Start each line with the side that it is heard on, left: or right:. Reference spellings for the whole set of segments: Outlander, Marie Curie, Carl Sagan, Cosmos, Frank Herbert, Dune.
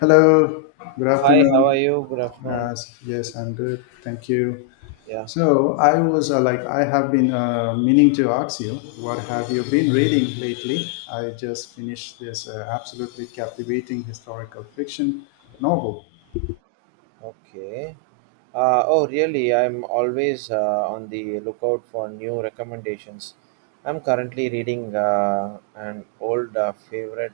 left: Hello, good
right: Hi, how are
left: afternoon.
right: you? Good afternoon.
left: Uh, yes, I'm good. Thank you.
right: Yeah,
left: So I was I have been meaning to ask you, what have you been reading lately? I just finished this absolutely captivating historical fiction novel.
right: okay. Oh, really? I'm always on the lookout for new recommendations. I'm currently reading an old favorite,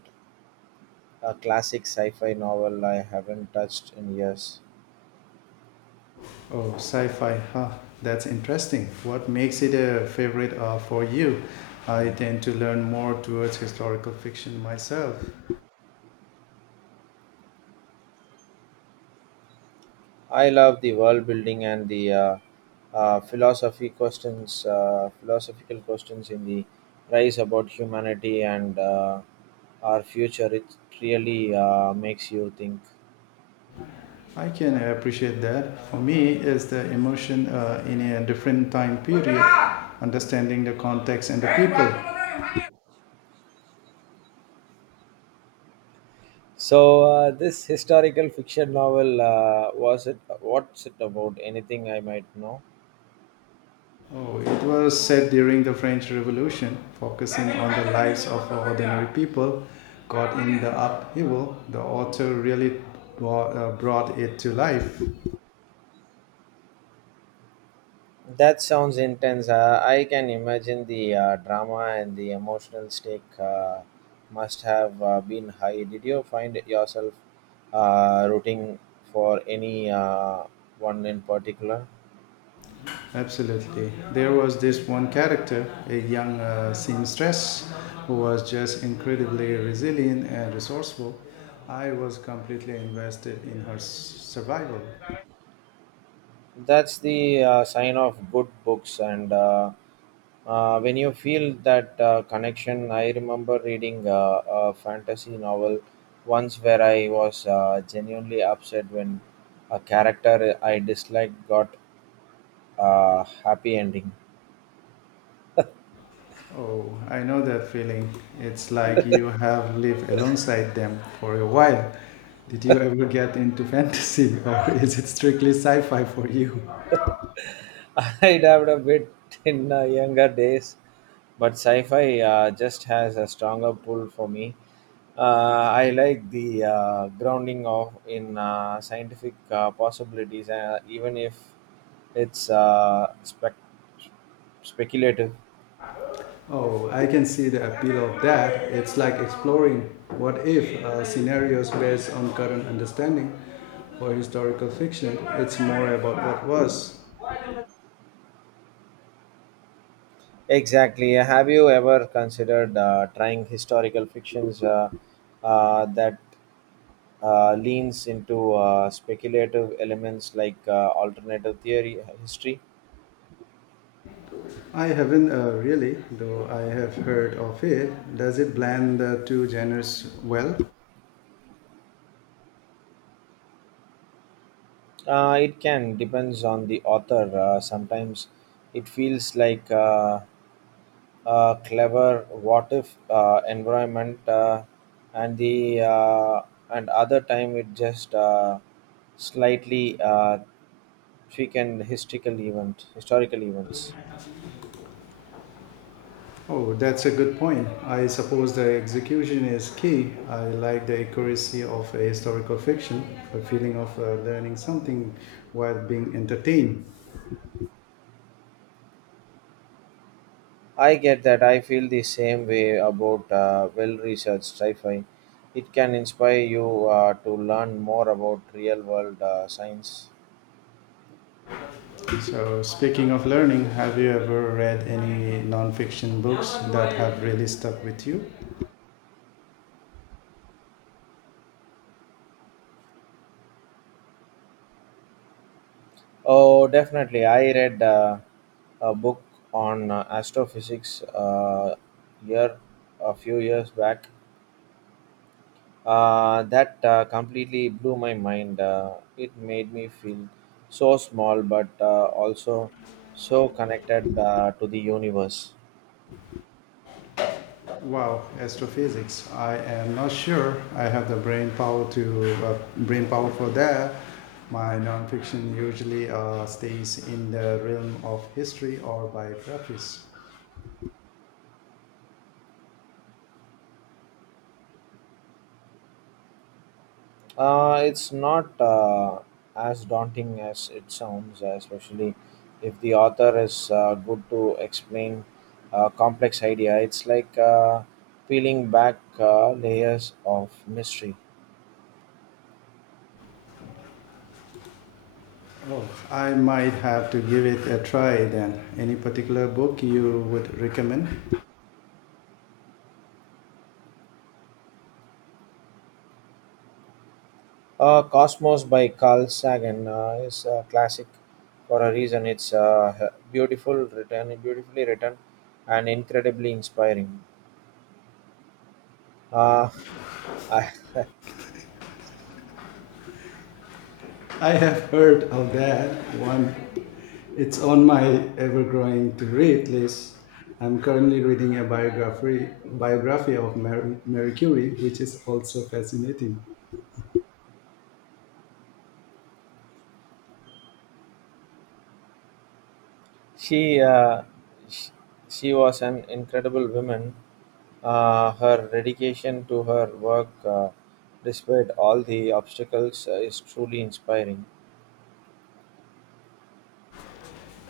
right: a classic sci fi novel I haven't touched in years.
left: Oh, sci-fi, huh? That's interesting. What makes it a favorite for you? I tend to learn more towards historical fiction myself.
right: I love the world building and the philosophy questions, philosophical questions in the rise about humanity and our future. It really makes you think.
left: I can appreciate that. For me, it's the emotion in a different time period, understanding the context and the people.
right: So this historical fiction novel was it? what's it about? Anything I might know?
left: Oh, it was said during the French Revolution, focusing on the lives of ordinary people caught in the upheaval. The author really brought it to life.
right: That sounds intense. I can imagine the drama and the emotional stake must have been high. Did you find yourself rooting for any one in particular?
left: Absolutely. There was this one character, a young seamstress, who was just incredibly resilient and resourceful. I was completely invested in her survival.
right: That's the sign of good books and when you feel that connection. I remember reading a fantasy novel once where I was genuinely upset when a character I disliked got a happy ending.
left: Oh, I know that feeling. It's like you have lived alongside them for a while. Did you ever get into fantasy, or is it strictly sci fi for you?
right: I dabbed a bit in younger days, but sci-fi just has a stronger pull for me. Uh, I like the grounding of in scientific possibilities, even if it's speculative.
left: Oh, I can see the appeal of that. It's like exploring what if scenarios based on current understanding or historical fiction. It's more about what was.
right: Exactly. Have you ever considered trying historical fictions that leans into speculative elements like alternative theory history?
left: I haven't really, though I have heard of it. Does it blend the two genres well?
right: It can depends on the author. Sometimes it feels like clever what if environment and the and other time it just slightly and historical events.
left: Oh, that's a good point. I suppose the execution is key. I like the accuracy of a historical fiction, a feeling of learning something while being entertained.
right: I get that. I feel the same way about well researched sci-fi. It can inspire you to learn more about real world science.
left: So, speaking of learning, have you ever read any non-fiction books that have really stuck with you?
right: Oh, definitely. I read a book on astrophysics year a few years back. That completely blew my mind. It made me feel so small, but also so connected to the universe.
left: Wow, astrophysics. I am not sure I have the brain power for that. My non-fiction usually stays in the realm of history or biographies.
right: It's not as daunting as it sounds, especially if the author is good to explain a complex idea. It's like peeling back layers of mystery.
left: Oh, I might have to give it a try then. Any particular book you would recommend?
right: Cosmos by Carl Sagan is a classic for a reason. It's beautifully written, and incredibly inspiring. Uh, I,
left: I have heard of that one. It's on my ever-growing to-read list. I'm currently reading a biography of Marie Curie, which is also fascinating.
right: she, uh, she she was an incredible woman. Her dedication to her work, despite all the obstacles, is truly inspiring.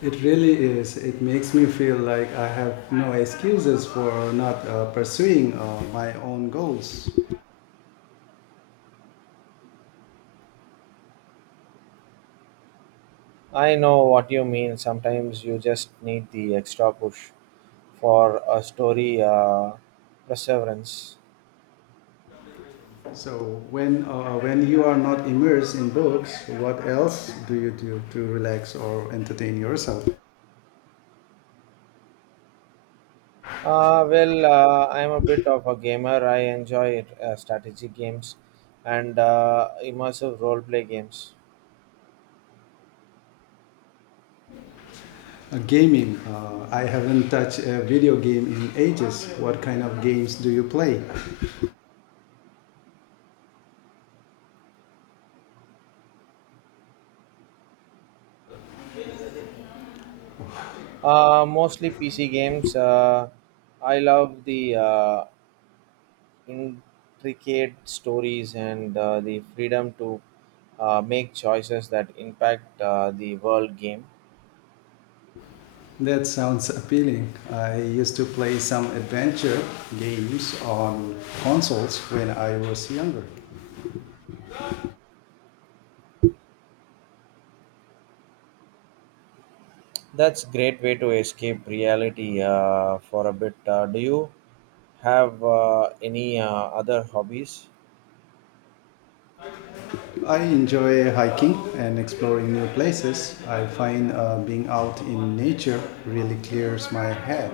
left: It really is. It makes me feel like I have no excuses for not pursuing my own goals.
right: I know what you mean. Sometimes you just need the extra push for a story perseverance.
left: So when you are not immersed in books, what else do you do to relax or entertain yourself?
right: Well, I'm a bit of a gamer. I enjoy strategy games and immersive roleplay games.
left: Gaming. I haven't touched a video game in ages. What kind of games do you play?
right: Mostly PC games. I love the intricate stories and the freedom to make choices that impact the world game.
left: That sounds appealing. I used to play some adventure games on consoles when I was younger.
right: That's great way to escape reality for a bit. Do you have any other hobbies?
left: I enjoy hiking and exploring new places. I find being out in nature really clears my head.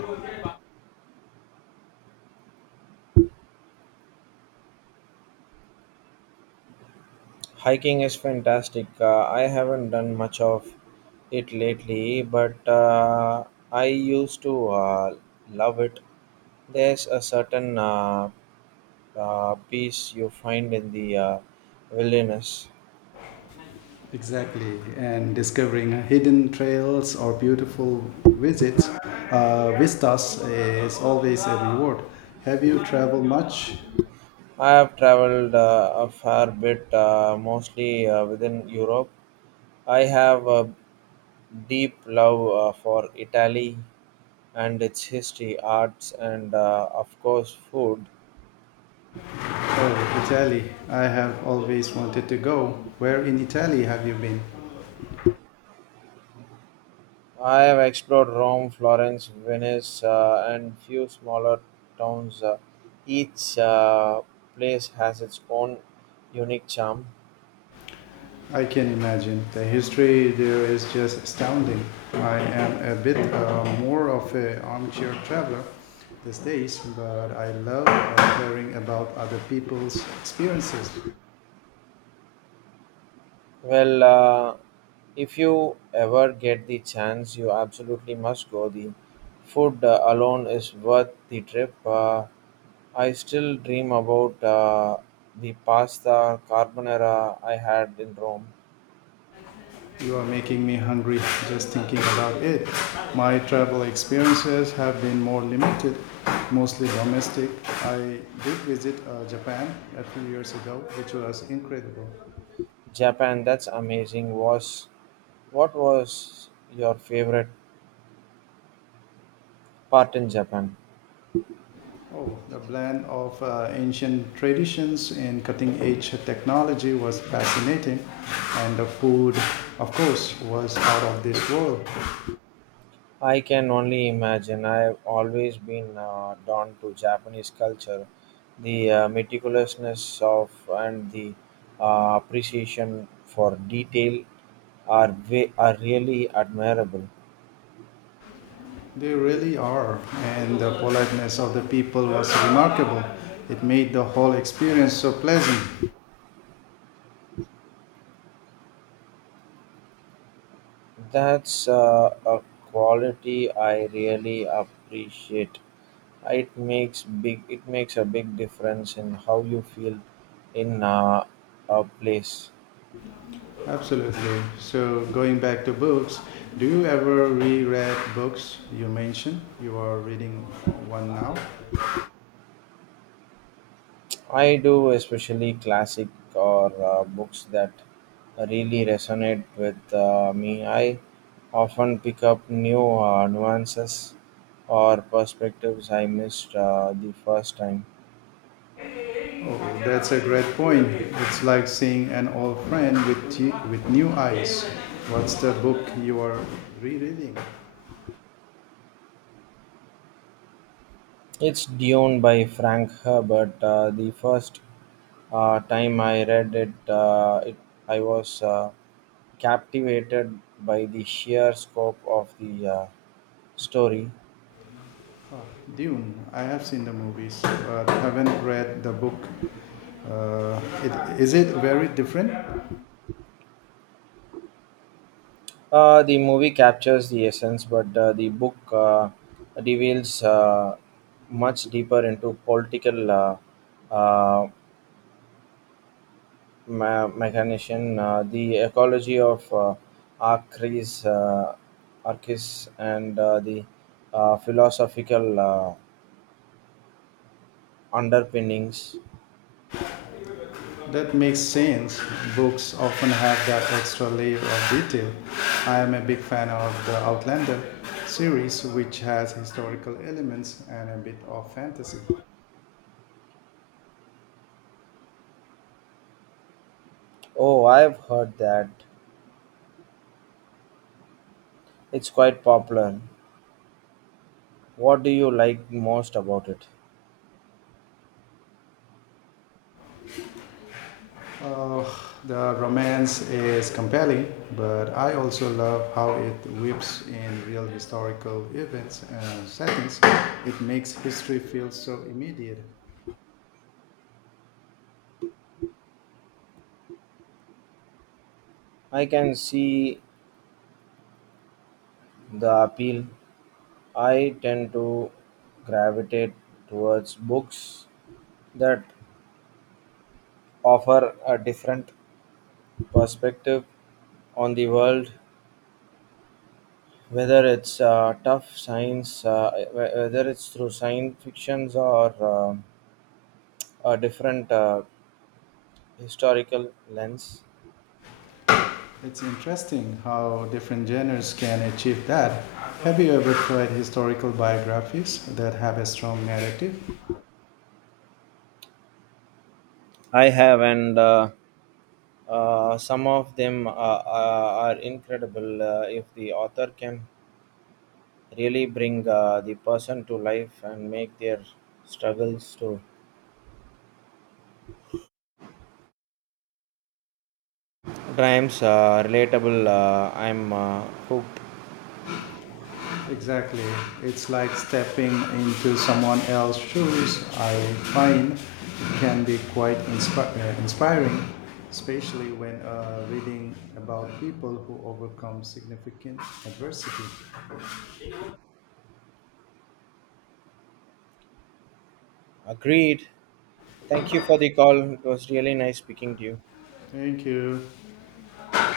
right: Hiking is fantastic. I haven't done much of it lately, but I used to love it. There's a certain peace you find in the wilderness.
left: Exactly. And discovering hidden trails or beautiful visits, vistas is always a reward. Have you traveled much?
right: I have traveled a fair bit, mostly within Europe. I have a deep love for Italy and its history, arts, and of course, food.
left: Oh, Italy. I have always wanted to go. Where in Italy have you been?
right: I have explored Rome, Florence, Venice, and few smaller towns. Each place has its own unique charm.
left: I can imagine. The history there is just astounding. I am a bit more of an armchair traveler these days, but I love hearing about other people's experiences.
right: Well, if you ever get the chance, you absolutely must go. The food alone is worth the trip. I still dream about the pasta carbonara I had in Rome.
left: You are making me hungry just thinking about it. My travel experiences have been more limited, mostly domestic. I did visit Japan a few years ago, which was incredible.
right: Japan, that's amazing. Was what was your favorite part in Japan?
left: Oh, the blend of ancient traditions and cutting edge technology was fascinating, and the food, of course, was out of this world.
right: I can only imagine. I've always been drawn to Japanese culture, the meticulousness of and the appreciation for detail are really admirable.
left: They really are, and the politeness of the people was remarkable. It made the whole experience so pleasant.
right: That's a quality I really appreciate. It makes a big difference in how you feel in a place.
left: Absolutely. So going back to books, do you ever reread books you mentioned? You are reading one now.
right: I do, especially classic or books that really resonate with me. I often pick up new nuances or perspectives I missed the first time.
left: Oh, that's a great point. It's like seeing an old friend with you, with new eyes. What's the book you are rereading?
right: It's Dune by Frank Herbert. The first time I read it, I was captivated by the sheer scope of the story.
left: Dune. I have seen the movies, but haven't read the book. Uh, is it very different?
right: The movie captures the essence, but the book reveals much deeper into political uh, mechanician, the ecology of Arcris, uh, Arcris and the philosophical underpinnings.
left: That makes sense. Books often have that extra layer of detail. I am a big fan of the Outlander series, which has historical elements and a bit of fantasy.
right: Oh, I've heard that. It's quite popular. What do you like most about it?
left: Uh, the romance is compelling, but I also love how it weaves in real historical events and settings. It makes history feel so immediate.
right: I can see the appeal. I tend to gravitate towards books that offer a different perspective on the world, whether it's tough science, whether it's through science fictions or a different historical lens.
left: It's interesting how different genres can achieve that. Have you ever tried historical biographies that have a strong narrative?
right: I have, and some of them are incredible if the author can really bring the person to life and make their struggles to dreams relatable. I'm hooked.
left: Exactly. It's like stepping into someone else's shoes. I find it can be quite inspiring, especially when reading about people who overcome significant adversity.
right: Agreed. Thank you for the call. It was really nice speaking to you.
left: Thank you.